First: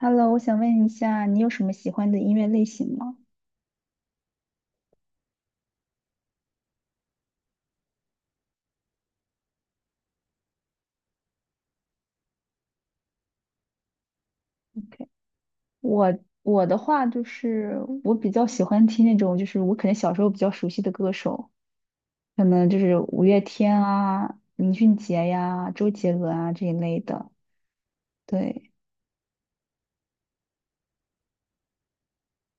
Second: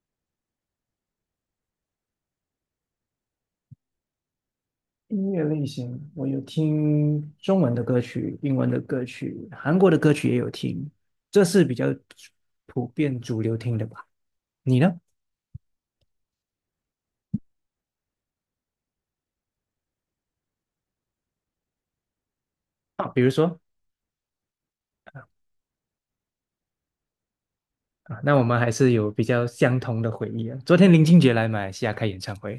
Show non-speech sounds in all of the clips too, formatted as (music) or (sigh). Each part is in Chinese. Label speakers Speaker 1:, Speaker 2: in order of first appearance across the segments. Speaker 1: Hello，我想问一下，你有什么喜欢的音乐类型吗
Speaker 2: 音乐类型，我有听中文的歌曲、英文的歌曲、韩国的歌曲也有听，这是比较普遍主流听的吧？你呢？
Speaker 1: ？OK，我我的话就是我比较喜欢听那种，就是我可能小时候比较熟悉的歌手，可能就是
Speaker 2: 啊，比
Speaker 1: 五
Speaker 2: 如
Speaker 1: 月
Speaker 2: 说
Speaker 1: 天啊、林俊杰呀、周杰伦啊这一类的。
Speaker 2: 啊，那我们还
Speaker 1: 对，
Speaker 2: 是有比较相同的回忆啊。昨天林俊杰来马来西亚开演唱会，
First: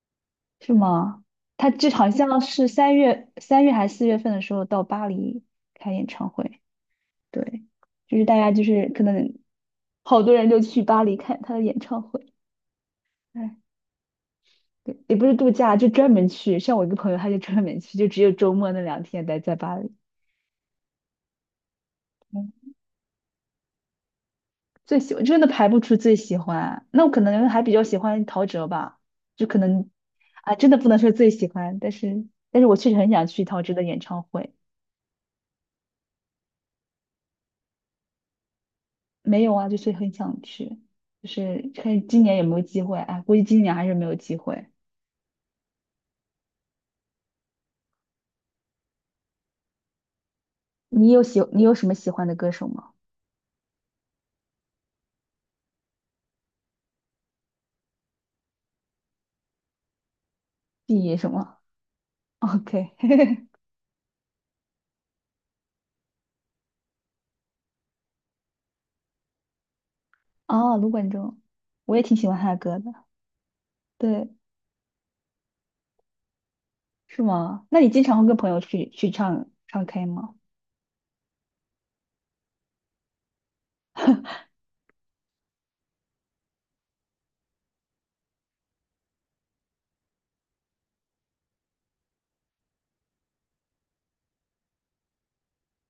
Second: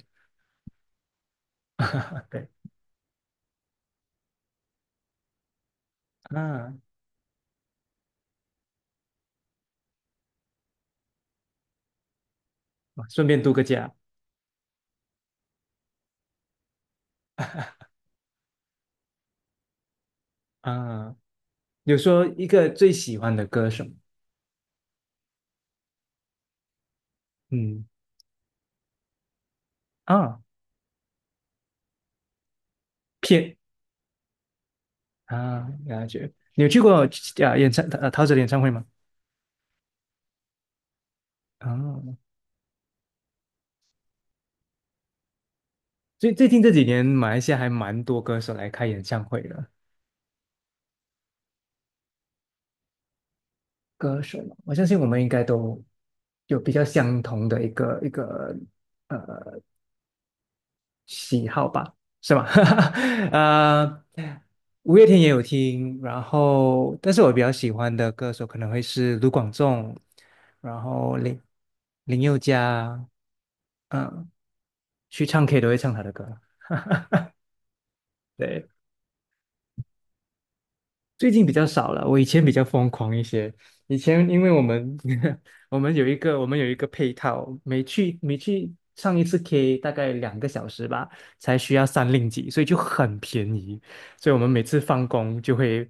Speaker 1: 是吗？他就好
Speaker 2: (laughs)
Speaker 1: 像
Speaker 2: 对
Speaker 1: 是三月还是四月份的时候到巴黎开演唱会。
Speaker 2: 啊，
Speaker 1: 对，就是大家就是可能好多人就去巴黎看他的演唱会。
Speaker 2: 哦顺便度个假
Speaker 1: 也不是度假，就专门去。像我一个朋友，他就专门去，就只有周末那两天待在巴黎。
Speaker 2: 啊。有说一
Speaker 1: 嗯。
Speaker 2: 个最喜欢的歌手，
Speaker 1: 最喜欢真的排不出最喜欢，那我可能还比较
Speaker 2: 嗯
Speaker 1: 喜欢陶喆吧，就可能
Speaker 2: 啊，
Speaker 1: 啊，真的不能说最喜欢，但是我确实很想去
Speaker 2: 片
Speaker 1: 陶喆的演唱会。
Speaker 2: 啊，感觉，你有去过啊演唱陶喆的演唱会吗？
Speaker 1: 没有啊，就是很想去，就是
Speaker 2: 啊。
Speaker 1: 看今年有没有机会。哎，估计今年还是没有机会。
Speaker 2: 最近这几年，马来西亚还蛮多歌手来开演唱会的。
Speaker 1: 你有什么喜欢的歌手吗
Speaker 2: 歌手嘛，我相信我们应该都有比较相同的一个
Speaker 1: ？B 什
Speaker 2: 喜
Speaker 1: 么
Speaker 2: 好吧，是吧？
Speaker 1: ？OK。
Speaker 2: (laughs)
Speaker 1: (laughs)
Speaker 2: 呃，五月天也有听，然后但是我比较喜欢的歌手可能会是卢广仲，
Speaker 1: 哦，
Speaker 2: 然
Speaker 1: 卢冠
Speaker 2: 后
Speaker 1: 中，我也挺
Speaker 2: 林
Speaker 1: 喜欢
Speaker 2: 宥
Speaker 1: 他的歌的。
Speaker 2: 嘉，嗯，
Speaker 1: 对，
Speaker 2: 去唱 K 都会唱他的歌。
Speaker 1: 是吗？那你经常会跟朋友
Speaker 2: 对，
Speaker 1: 去唱唱 K 吗？
Speaker 2: 最近比较少了，我以前比较疯狂一些。以前因为我们 (laughs) 我们有一个配套，每去上一次 K 大概两个小时吧，才需要三令几，所以就很便宜。所以我们每次放工就会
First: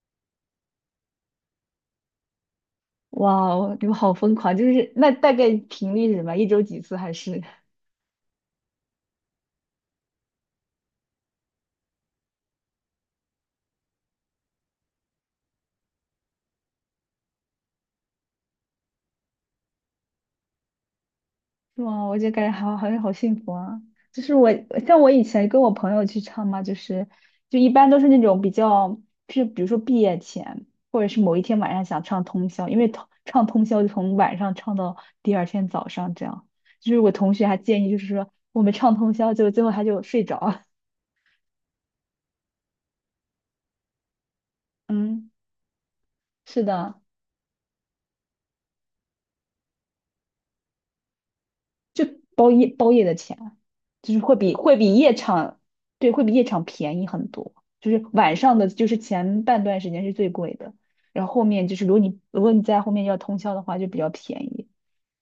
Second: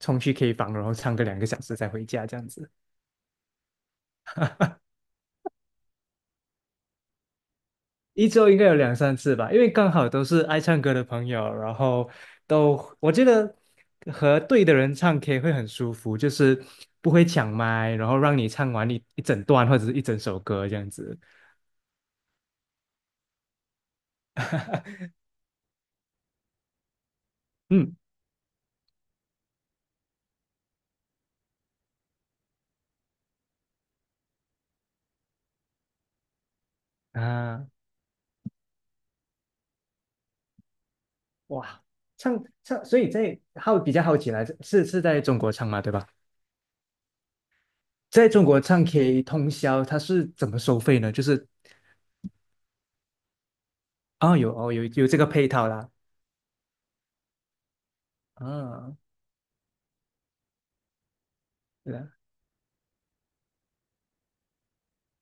Speaker 2: 冲去 K 房，然后唱个两个小时才回家这样子。
Speaker 1: 哇哦，你们好疯狂！就是那大概频率是什么？一周几次还是？(laughs)
Speaker 2: 一周应该有两三次吧，因为刚好都是爱唱歌的朋友，然后我觉得和对的人唱 K 会很舒服，就是不会抢麦，然后让你唱完一整段或者是一整首歌这样子。
Speaker 1: 是吗？我就感觉好像好幸福啊！就是我像我以前跟我朋友去唱嘛，就是就一般
Speaker 2: 嗯
Speaker 1: 都是那种比较，是比如说毕业前，或者是某一天晚上想唱通宵，因为唱通宵就从晚上唱到第二天早上这样。就是我同学还
Speaker 2: 啊，
Speaker 1: 建议，就是说我们唱通宵，就最后他就睡着了。
Speaker 2: 哇，唱唱，所以在好比较好奇来，
Speaker 1: (laughs)
Speaker 2: 是在
Speaker 1: 嗯，
Speaker 2: 中国唱吗？对吧？
Speaker 1: 是的。
Speaker 2: 在中国唱 K 通宵，它是怎么收费呢？就是
Speaker 1: 就包夜的钱，就是会
Speaker 2: 哦，
Speaker 1: 比
Speaker 2: 有哦，
Speaker 1: 会比
Speaker 2: 有
Speaker 1: 夜
Speaker 2: 这个配
Speaker 1: 场，
Speaker 2: 套啦，
Speaker 1: 对，会比夜场便宜很多。就是晚上的，就
Speaker 2: 啊，
Speaker 1: 是前半段时间是最贵的，然后后面就是
Speaker 2: 对啊，
Speaker 1: 如果你在后面要通宵的话，就比较便宜。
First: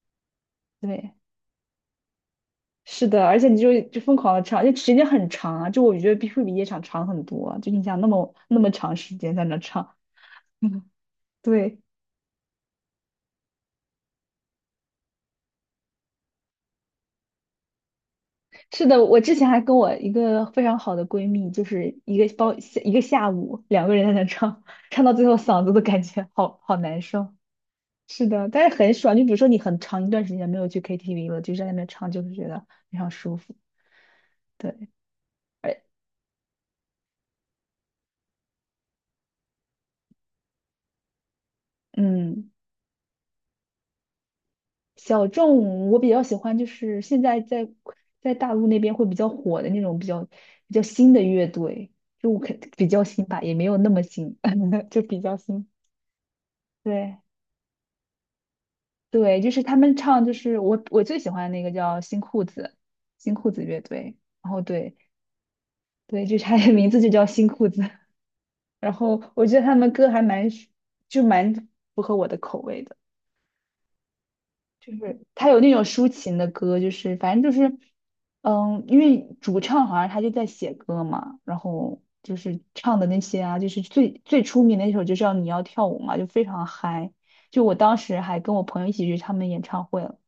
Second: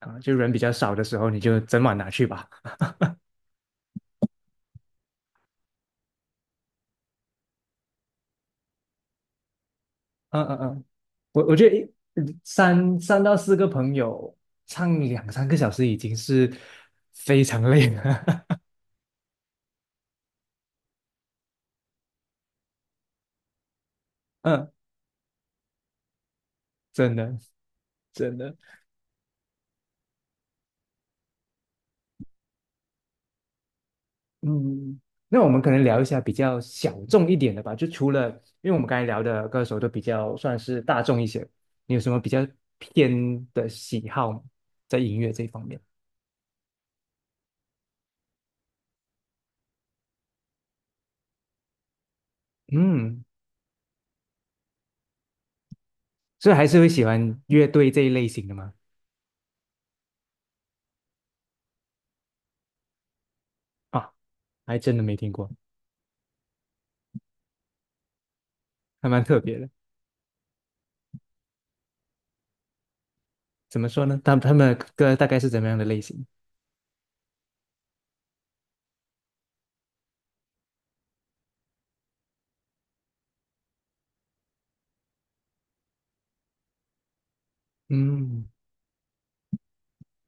Speaker 2: 啊，就人比较少的
Speaker 1: 对，
Speaker 2: 时候，你就整晚拿去吧。
Speaker 1: 是的，而且你就疯狂的唱，就时间很长啊，就我觉得比会比夜场长很多啊就你想那么长时间在那唱，
Speaker 2: 嗯嗯嗯，
Speaker 1: (laughs)
Speaker 2: 我觉得
Speaker 1: 对，
Speaker 2: 三到四个朋友唱两三个小时已经是非常累了。(laughs)
Speaker 1: 是的，我之前还跟我一个非常好的闺蜜，就是一个下午，两个人在那唱，
Speaker 2: 嗯，
Speaker 1: 唱到最后嗓子都感觉好难
Speaker 2: 真
Speaker 1: 受。
Speaker 2: 的
Speaker 1: 是
Speaker 2: 真
Speaker 1: 的，
Speaker 2: 的，
Speaker 1: 但是很爽。就比如说你很长一段时间没有去 KTV 了，就在那边唱，就是觉得非常舒服。对，
Speaker 2: 嗯，那我们可能
Speaker 1: 哎，
Speaker 2: 聊一下比较小众一点的吧，就除了因为我们刚才聊的歌手都比较算是大众一些，你有什么比较
Speaker 1: 嗯，
Speaker 2: 偏的喜好吗？在音
Speaker 1: 小
Speaker 2: 乐这一方面？
Speaker 1: 众我比较喜欢，就是现在在在大陆那边会比较火的那种比较新的乐队，就可比较
Speaker 2: 嗯，
Speaker 1: 新吧，也没有那么新，(laughs) 就比较新。
Speaker 2: 所以还是会喜
Speaker 1: 对。
Speaker 2: 欢乐队这一类型的吗？
Speaker 1: 对，就是他们唱，就是我最喜欢的那个叫新裤子，新裤子乐
Speaker 2: 啊，
Speaker 1: 队。然后
Speaker 2: 还
Speaker 1: 对
Speaker 2: 真的没听过，
Speaker 1: 对，就是他的名字就叫新裤子。(laughs) 然
Speaker 2: 还
Speaker 1: 后
Speaker 2: 蛮特
Speaker 1: 我觉
Speaker 2: 别
Speaker 1: 得
Speaker 2: 的。
Speaker 1: 他们歌还蛮就蛮符合我的口味的。
Speaker 2: 怎么说呢？他们的
Speaker 1: 就
Speaker 2: 歌
Speaker 1: 是
Speaker 2: 大概
Speaker 1: 他
Speaker 2: 是
Speaker 1: 有
Speaker 2: 怎么
Speaker 1: 那
Speaker 2: 样
Speaker 1: 种
Speaker 2: 的类
Speaker 1: 抒
Speaker 2: 型？
Speaker 1: 情的歌，就是反正就是，嗯，因为主唱好像他就在写歌嘛，然后就是唱的那些啊，就是最最出名的一首就叫《你要跳舞》嘛，就非常嗨。就我当时还
Speaker 2: 嗯，
Speaker 1: 跟我朋友一起去他们演唱会了，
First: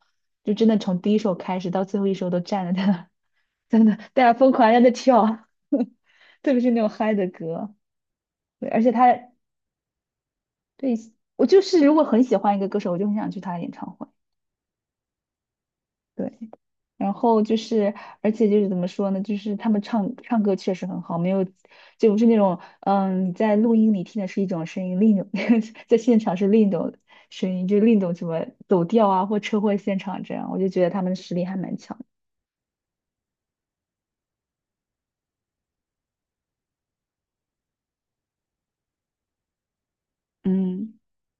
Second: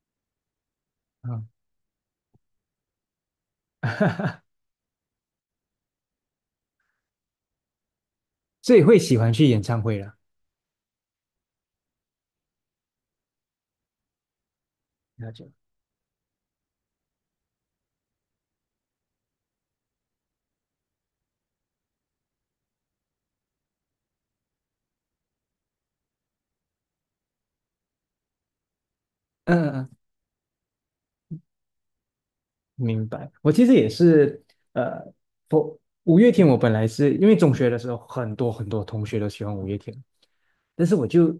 Speaker 1: 就真的从第一首
Speaker 2: 啊、
Speaker 1: 开始到最后一首都站着在那儿，在那大家疯
Speaker 2: (laughs)
Speaker 1: 狂地在那跳，(laughs) 特别是那种嗨的歌。对
Speaker 2: 所
Speaker 1: 而
Speaker 2: 以
Speaker 1: 且
Speaker 2: 会
Speaker 1: 他
Speaker 2: 喜欢去演唱会啦。
Speaker 1: 对我就是如果很喜欢一个歌手，我就很想去他的演唱会。
Speaker 2: 了解。
Speaker 1: 对，然后就是，而且就是怎么说呢，就是他们唱歌确实很好，没有，就不是那种，嗯，你在录音里听的是一种声音，另一种 (laughs) 在现场是另一种声音，就是另一种什么走调啊，或车
Speaker 2: 嗯嗯，
Speaker 1: 祸
Speaker 2: 嗯
Speaker 1: 现场这样，我就觉得他们实力还蛮强的。
Speaker 2: 明白。我其实也是，呃，我五月天，我本来是因为中学的时候，很多同学都喜欢五月天，但是
Speaker 1: 嗯，
Speaker 2: 我就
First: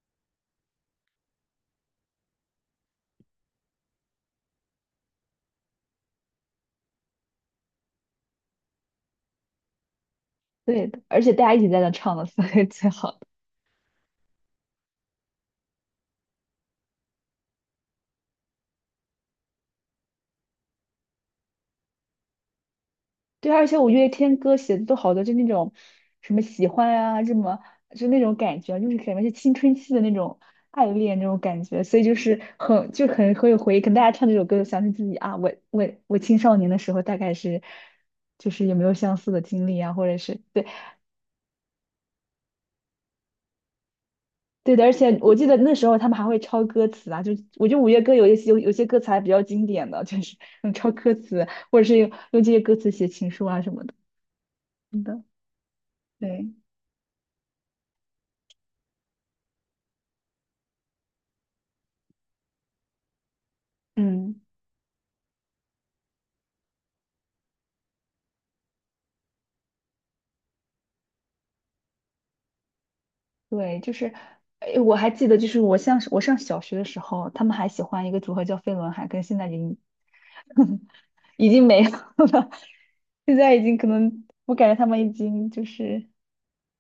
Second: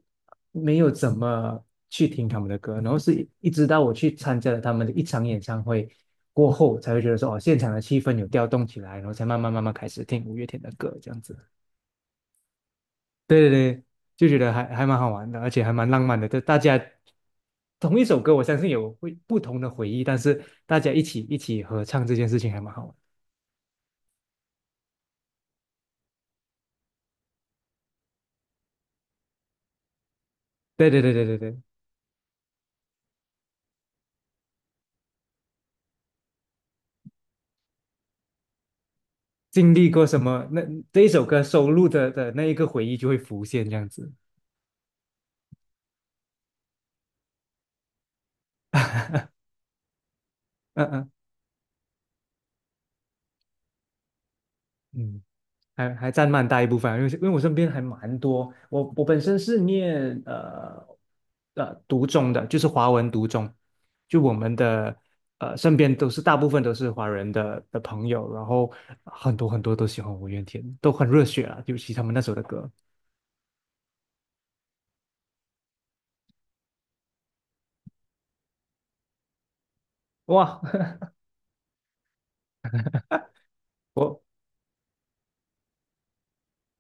Speaker 2: 没有怎么去听他们的歌，然后是一直到我去参加了他们的一场演唱会过后，才会觉得说，哦，现场的气氛有调动起来，然后才慢慢开始听五月天的
Speaker 1: 对
Speaker 2: 歌，
Speaker 1: 的，
Speaker 2: 这
Speaker 1: 而
Speaker 2: 样
Speaker 1: 且
Speaker 2: 子。
Speaker 1: 大家一起在那唱的，所以最好。
Speaker 2: 对对对，就觉得还蛮好玩的，而且还蛮浪漫的。就大家同一首歌，我相信有会不同的回忆，但是大家一起合唱这件事情还蛮好玩。
Speaker 1: 对，而且五月天歌写的都好多，就那种什么喜欢啊，什么就那种感觉，就是感觉是青春期的那种爱
Speaker 2: 对对对
Speaker 1: 恋那
Speaker 2: 对
Speaker 1: 种
Speaker 2: 对对，
Speaker 1: 感觉，所以就是很就很很有回忆。可能大家唱这首歌，想起自己啊，我青少年的时候大概是就是有没有相似的经
Speaker 2: 经
Speaker 1: 历
Speaker 2: 历
Speaker 1: 啊，或
Speaker 2: 过
Speaker 1: 者
Speaker 2: 什
Speaker 1: 是
Speaker 2: 么，那
Speaker 1: 对
Speaker 2: 这一首歌收录的那一个回忆就会浮现这样子。
Speaker 1: 对的。而且我记得那时候他们还会抄歌词啊，就我觉得五月歌有有些歌词还比较经典的，就是嗯
Speaker 2: 嗯
Speaker 1: 抄
Speaker 2: 嗯
Speaker 1: 歌词，或者是用这些歌词写情书啊什么的。真的，
Speaker 2: 嗯。还还占蛮
Speaker 1: 对，
Speaker 2: 大一部分啊因为我身边还蛮多，我本身是念读中的，就是华文读中，就我
Speaker 1: 嗯。
Speaker 2: 们的呃身边都是大部分都是华人的朋友，然后很多都喜欢五月天，都很热血啊，尤其他们那首的歌，
Speaker 1: 对，就是，哎，我还记得，就是我上小学的时候，他们还喜欢一个组合叫飞轮海，跟现在已经
Speaker 2: 哇，
Speaker 1: (laughs)
Speaker 2: (laughs)
Speaker 1: 已经没有了，现在已经可
Speaker 2: 我
Speaker 1: 能，我感觉他们已经就是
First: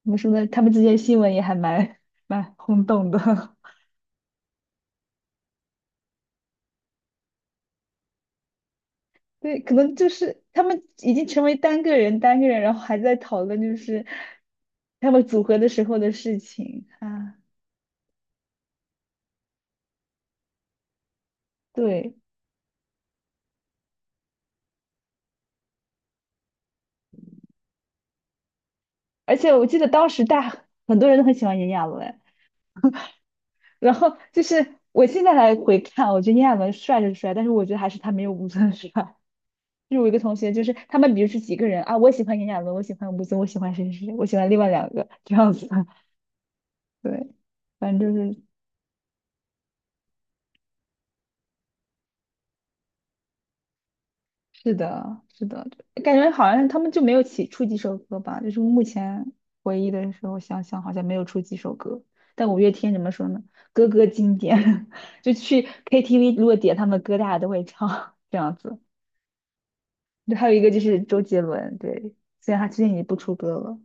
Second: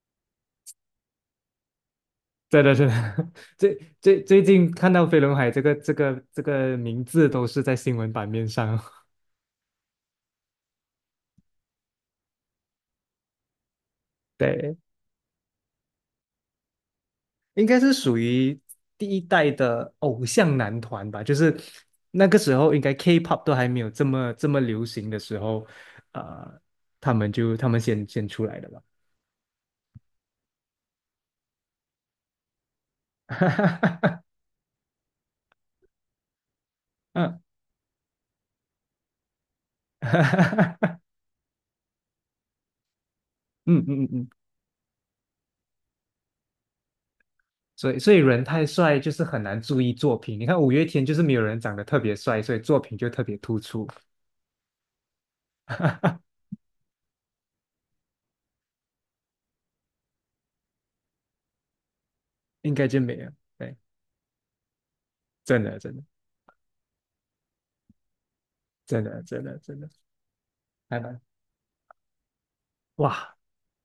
Speaker 1: 怎么说呢，他们之间新闻也蛮
Speaker 2: 真的
Speaker 1: 轰
Speaker 2: 真
Speaker 1: 动的，
Speaker 2: 的 (laughs) 最近看到飞轮海这个名字都是在新闻版面上，
Speaker 1: (laughs) 对，可能就是他们已经成为单个人，然后还在讨论就是
Speaker 2: (laughs) 对。
Speaker 1: 他们组合的时候的事情啊，
Speaker 2: 应该是属于第一代的偶像男团吧，就是
Speaker 1: 对，
Speaker 2: 那个时候应该 K-pop 都还没有这么流行的时候，呃，他们先出来的吧。
Speaker 1: 而且我记得当时大很多人都很喜欢炎亚纶。然
Speaker 2: (laughs)
Speaker 1: 后就是我现在来回看，我觉得炎亚纶帅是帅，
Speaker 2: 嗯，
Speaker 1: 但是我觉得还是他没有吴尊帅。就是我一
Speaker 2: (laughs)
Speaker 1: 个
Speaker 2: 哈
Speaker 1: 同学，就是
Speaker 2: 哈
Speaker 1: 他
Speaker 2: 哈
Speaker 1: 们比如是几个人啊，我喜欢炎亚纶，我喜欢吴尊，我喜欢
Speaker 2: 嗯
Speaker 1: 谁谁
Speaker 2: 嗯
Speaker 1: 谁，我
Speaker 2: 嗯，
Speaker 1: 喜欢另外两个这样子。(laughs) 对，
Speaker 2: 所
Speaker 1: 反
Speaker 2: 以
Speaker 1: 正就是
Speaker 2: 人太帅就是很难注意作品。你看五月天就是没有人长得特别帅，所以作品就特别突出，
Speaker 1: 是的，是的，感觉好像他们就没有起出几首歌吧，就是目前回忆的时候想想，好像没有出几首歌。但五月
Speaker 2: 应该
Speaker 1: 天怎
Speaker 2: 就
Speaker 1: 么
Speaker 2: 没
Speaker 1: 说
Speaker 2: 有。
Speaker 1: 呢？
Speaker 2: 对，
Speaker 1: 歌歌经典，(laughs) 就
Speaker 2: 真
Speaker 1: 去
Speaker 2: 的真的
Speaker 1: KTV 如果点他们歌，大家都会唱这样子。
Speaker 2: 真的真的真的，
Speaker 1: 对，还有一个就
Speaker 2: 还
Speaker 1: 是周
Speaker 2: 蛮
Speaker 1: 杰伦，对，虽然他最近已经不出
Speaker 2: 哇。
Speaker 1: 歌了，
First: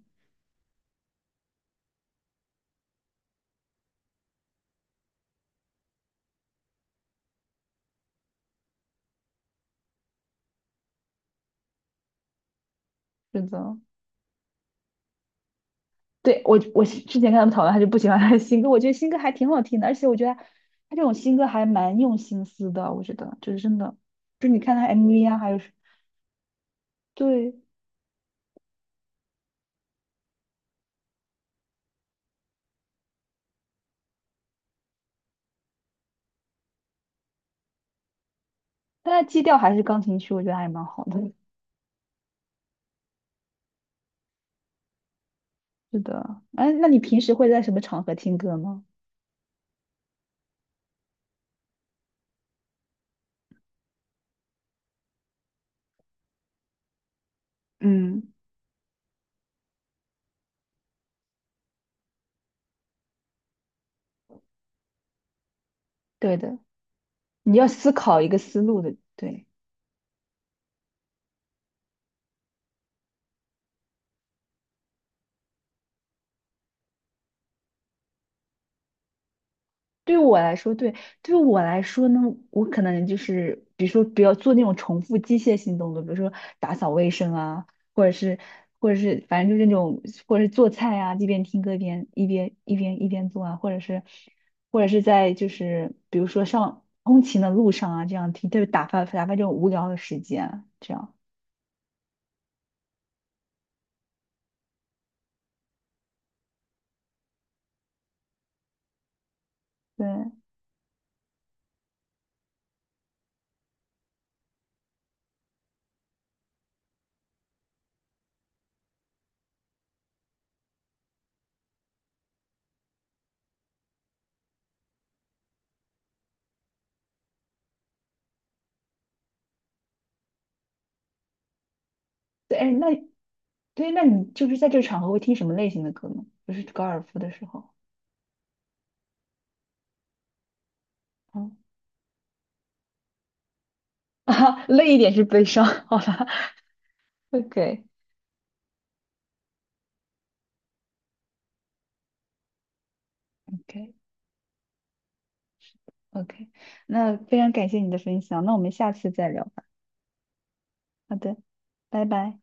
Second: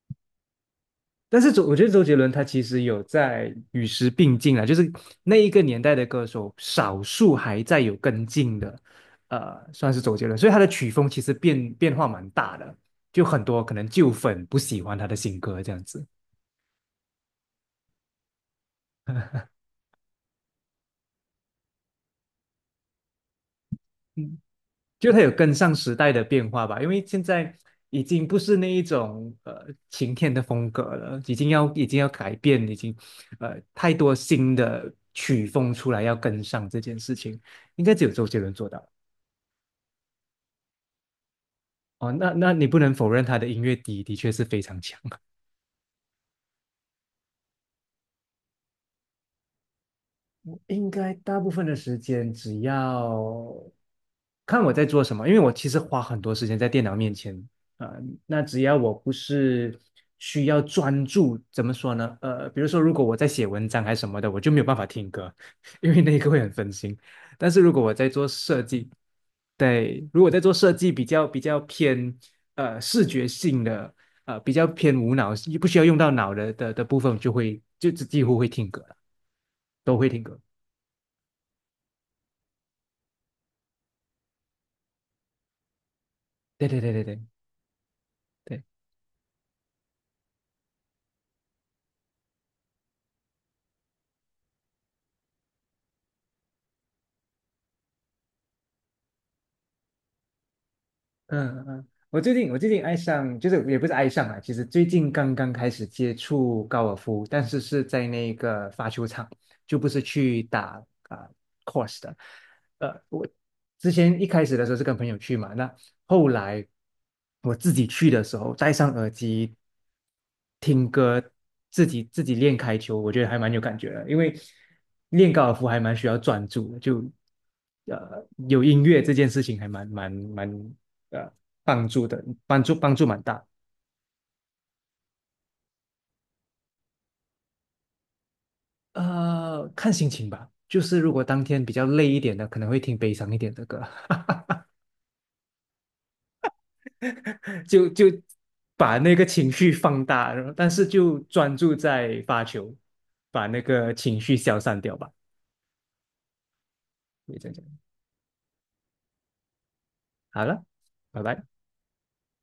Speaker 2: 但是周，我觉得周杰伦他其实有在与时并进啊，就是那一个年代的歌手，少数还在有跟进的，算是周杰伦，所以他的曲风其实变化蛮大的，就很
Speaker 1: 真
Speaker 2: 多可
Speaker 1: 的。
Speaker 2: 能旧粉不喜欢他的新歌这样子，
Speaker 1: 对，我是之前看他们讨论，他就不喜欢他的新歌，我觉得新歌还挺好听的，而且我觉得他这种新歌还蛮用心思的，我觉得就是真的，
Speaker 2: 嗯，
Speaker 1: 就是你看他
Speaker 2: 就他
Speaker 1: MV
Speaker 2: 有
Speaker 1: 啊，还
Speaker 2: 跟
Speaker 1: 有是
Speaker 2: 上时代的变化吧，因为现
Speaker 1: 对，
Speaker 2: 在已经不是那一种呃晴天的风格了，已经要改变，已经呃太多新的曲风出来要跟上这件事情，应该只有周杰伦做到。
Speaker 1: 但他基调还是钢琴曲，我觉得还蛮好的。
Speaker 2: 哦，那你不能否认他的音乐底的确是非常强。
Speaker 1: 是的，哎，那你平时会在什么场合听歌吗？
Speaker 2: 应该大部分的时间，只要看我在做什么，因为我其实花很多时间在电脑面前啊、呃
Speaker 1: 嗯，
Speaker 2: 那只要我不是需要专注，怎么说呢？呃，比如说如果我在写文章还是什么的，我就没有办法听歌，(laughs) 因为那个
Speaker 1: 对
Speaker 2: 会很
Speaker 1: 的，
Speaker 2: 分心。但
Speaker 1: 你
Speaker 2: 是
Speaker 1: 要
Speaker 2: 如果
Speaker 1: 思
Speaker 2: 我在
Speaker 1: 考
Speaker 2: 做
Speaker 1: 一个思
Speaker 2: 设
Speaker 1: 路
Speaker 2: 计，
Speaker 1: 的，对。
Speaker 2: 对，如果在做设计比较偏呃视觉性的，呃比较偏无脑，不需要用到脑的部分，就几乎会听歌了，都会
Speaker 1: 对
Speaker 2: 听
Speaker 1: 我
Speaker 2: 歌。
Speaker 1: 来说，对，对我来说呢，我可能就是，比如说不要做那种重复机械性动作，比如说
Speaker 2: 对
Speaker 1: 打
Speaker 2: 对
Speaker 1: 扫
Speaker 2: 对对
Speaker 1: 卫
Speaker 2: 对
Speaker 1: 生啊，或者是，
Speaker 2: 对，
Speaker 1: 或者是，反正就是那种，或者是做菜啊，一边听歌一边做啊，或者是，或者是在就是比如说上通勤的路上啊，这样听，对，打发这种无聊的时间啊，这样，
Speaker 2: 嗯嗯，我最近爱上，就是也不是爱上啊，其实最近刚刚开始接触高尔夫，但是是在那个发球场，就不是
Speaker 1: 对，
Speaker 2: 去打啊、course 的。呃，我之前一开始的时候是跟朋友去嘛，那后来我自己去的时候，戴上耳机听歌，自己练开球，我觉得还蛮有感觉的，因为练高尔夫还蛮需要专注的，就呃有音乐这件事情还蛮蛮蛮呃帮助的，
Speaker 1: 对，哎，那
Speaker 2: 帮助蛮大。
Speaker 1: 对，那你就是在这个场合会听什么类型的歌呢？就是高尔夫的时候，
Speaker 2: 呃，看心情吧，就是如果当
Speaker 1: 嗯，
Speaker 2: 天比较累一点的，可能会听悲伤一点的歌。
Speaker 1: (laughs)
Speaker 2: (laughs)
Speaker 1: 啊，累一点是悲伤，好吧。OK
Speaker 2: 就把那个情绪放大，然后但是就专注在发球，把那
Speaker 1: OK
Speaker 2: 个情绪消散掉吧。
Speaker 1: OK，那
Speaker 2: 可以
Speaker 1: 非
Speaker 2: 这
Speaker 1: 常
Speaker 2: 样讲
Speaker 1: 感谢你的分享，那我们下次再聊吧。
Speaker 2: 好了，
Speaker 1: 好
Speaker 2: 拜
Speaker 1: 的，
Speaker 2: 拜。
Speaker 1: 拜拜。